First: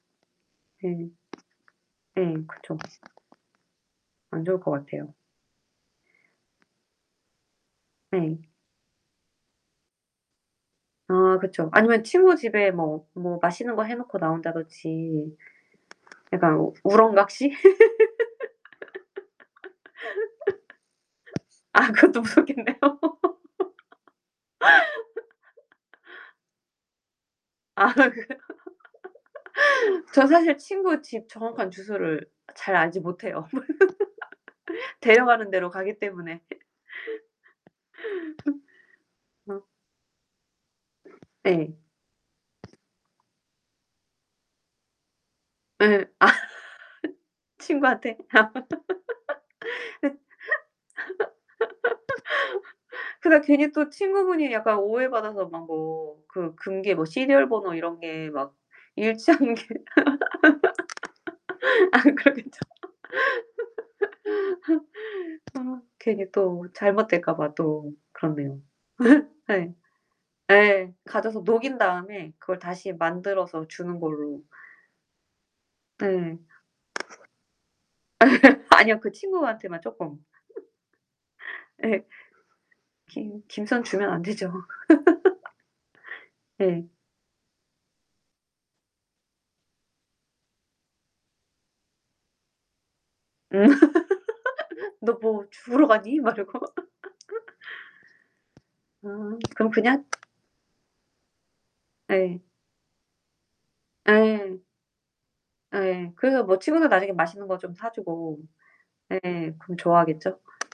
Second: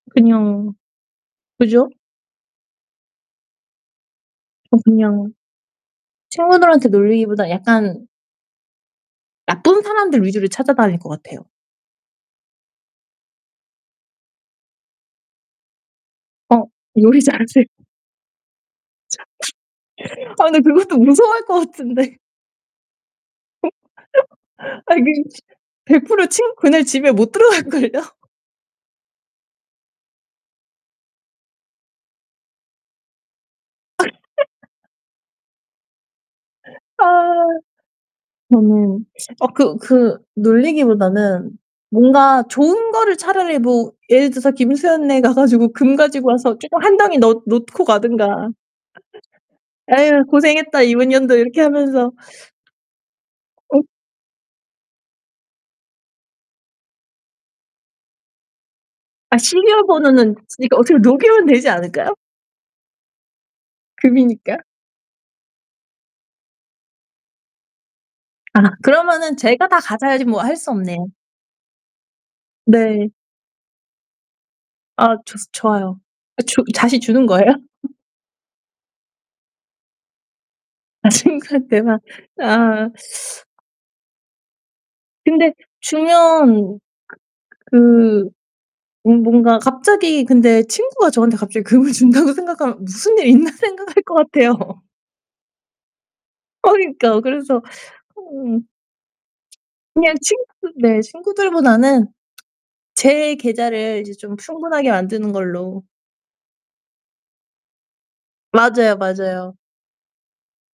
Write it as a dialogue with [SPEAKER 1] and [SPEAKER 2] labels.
[SPEAKER 1] 그냥
[SPEAKER 2] 네.
[SPEAKER 1] 그죠?
[SPEAKER 2] 예. 그쵸. 안 좋을 것
[SPEAKER 1] 어
[SPEAKER 2] 같아요.
[SPEAKER 1] 그냥 친구들한테 놀리기보다 약간
[SPEAKER 2] 네.
[SPEAKER 1] 나쁜 사람들 위주로 찾아다닐 것
[SPEAKER 2] 아
[SPEAKER 1] 같아요.
[SPEAKER 2] 그쵸. 아니면 친구 집에 뭐 뭐 맛있는 거 해 놓고 나온다든지 약간
[SPEAKER 1] 어
[SPEAKER 2] 우
[SPEAKER 1] 요리 잘
[SPEAKER 2] 우렁각시?
[SPEAKER 1] 하세요? [unintelligible] 아 근데 그것도 무서워할 것
[SPEAKER 2] 아
[SPEAKER 1] 같은데.
[SPEAKER 2] 그것도 무섭겠네요.
[SPEAKER 1] 아니 그 치 100% 친 그날 집에 못 들어갈
[SPEAKER 2] 아
[SPEAKER 1] 걸요.
[SPEAKER 2] 그래. 저 사실 친구 집 정확한 주소를 잘 알지 못해요. 데려가는 데로 가기 때문에.
[SPEAKER 1] 아. 음. 아
[SPEAKER 2] 어.
[SPEAKER 1] 그 그 놀리기 보다는
[SPEAKER 2] 예.
[SPEAKER 1] 뭔가 좋은 거를 차라리 뭐 예를 들어서 김수현네 가 가지고 금
[SPEAKER 2] 네. 아
[SPEAKER 1] 가지고 와서 쪼금 1 덩이 넣 놓고
[SPEAKER 2] 친구한테.
[SPEAKER 1] 가든가.
[SPEAKER 2] 긋
[SPEAKER 1] '아유 고생했다. 이번년도.' 이렇게 하면서.
[SPEAKER 2] 그러다 괜히
[SPEAKER 1] 어
[SPEAKER 2] 또 친구분이 약간 오해받아서 막 뭐 그 금괴 뭐 시리얼 번호 이런 게 막
[SPEAKER 1] 아
[SPEAKER 2] 일치하는 게
[SPEAKER 1] 시리얼 번호는 그러니까 어떻게 녹이면 되지
[SPEAKER 2] 아
[SPEAKER 1] 않을까요?
[SPEAKER 2] 그러겠죠.
[SPEAKER 1] 금이니까.
[SPEAKER 2] 아 괜히 또 잘못 될까 봐 또
[SPEAKER 1] 아
[SPEAKER 2] 그렇네요.
[SPEAKER 1] 그러면은 제가
[SPEAKER 2] 예.
[SPEAKER 1] 다 가져야지 뭐 할 수
[SPEAKER 2] 예.
[SPEAKER 1] 없네요.
[SPEAKER 2] 가져서 녹인 다음에 그걸 다시
[SPEAKER 1] 네.
[SPEAKER 2] 만들어서 주는 걸로.
[SPEAKER 1] 아 좋스 좋아요.
[SPEAKER 2] 네.
[SPEAKER 1] 아 줘 다시 주는 거예요?
[SPEAKER 2] 아니요. 그 친구한테만 쪼끔.
[SPEAKER 1] 아 친구한테 막
[SPEAKER 2] 예.
[SPEAKER 1] 아.
[SPEAKER 2] 김 김수현 주면 안 되죠.
[SPEAKER 1] 근데 주면
[SPEAKER 2] 예.
[SPEAKER 1] 그 그 뭔 뭔가 갑자기 근데 친구가 저한테 갑자기 금을 준다고 생각하면 '무슨 일 있나?'
[SPEAKER 2] 응.
[SPEAKER 1] 생각할 것 같아요.
[SPEAKER 2] "너 뭐 죽으러 가니?" 막 이러고.
[SPEAKER 1] 어 그러니까 그래서 어.
[SPEAKER 2] 아 그럼 그냥
[SPEAKER 1] 그냥 친구 네. 친구들보다는
[SPEAKER 2] 예.
[SPEAKER 1] 제 계좌를 이제 좀
[SPEAKER 2] 예.
[SPEAKER 1] 충분하게 만드는 걸로.
[SPEAKER 2] 예. 그래서 뭐 친구는 나중에 맛있는 거 좀 사 주고
[SPEAKER 1] 맞아요,
[SPEAKER 2] 예 예.
[SPEAKER 1] 맞아요.
[SPEAKER 2] 그럼 좋아하겠죠.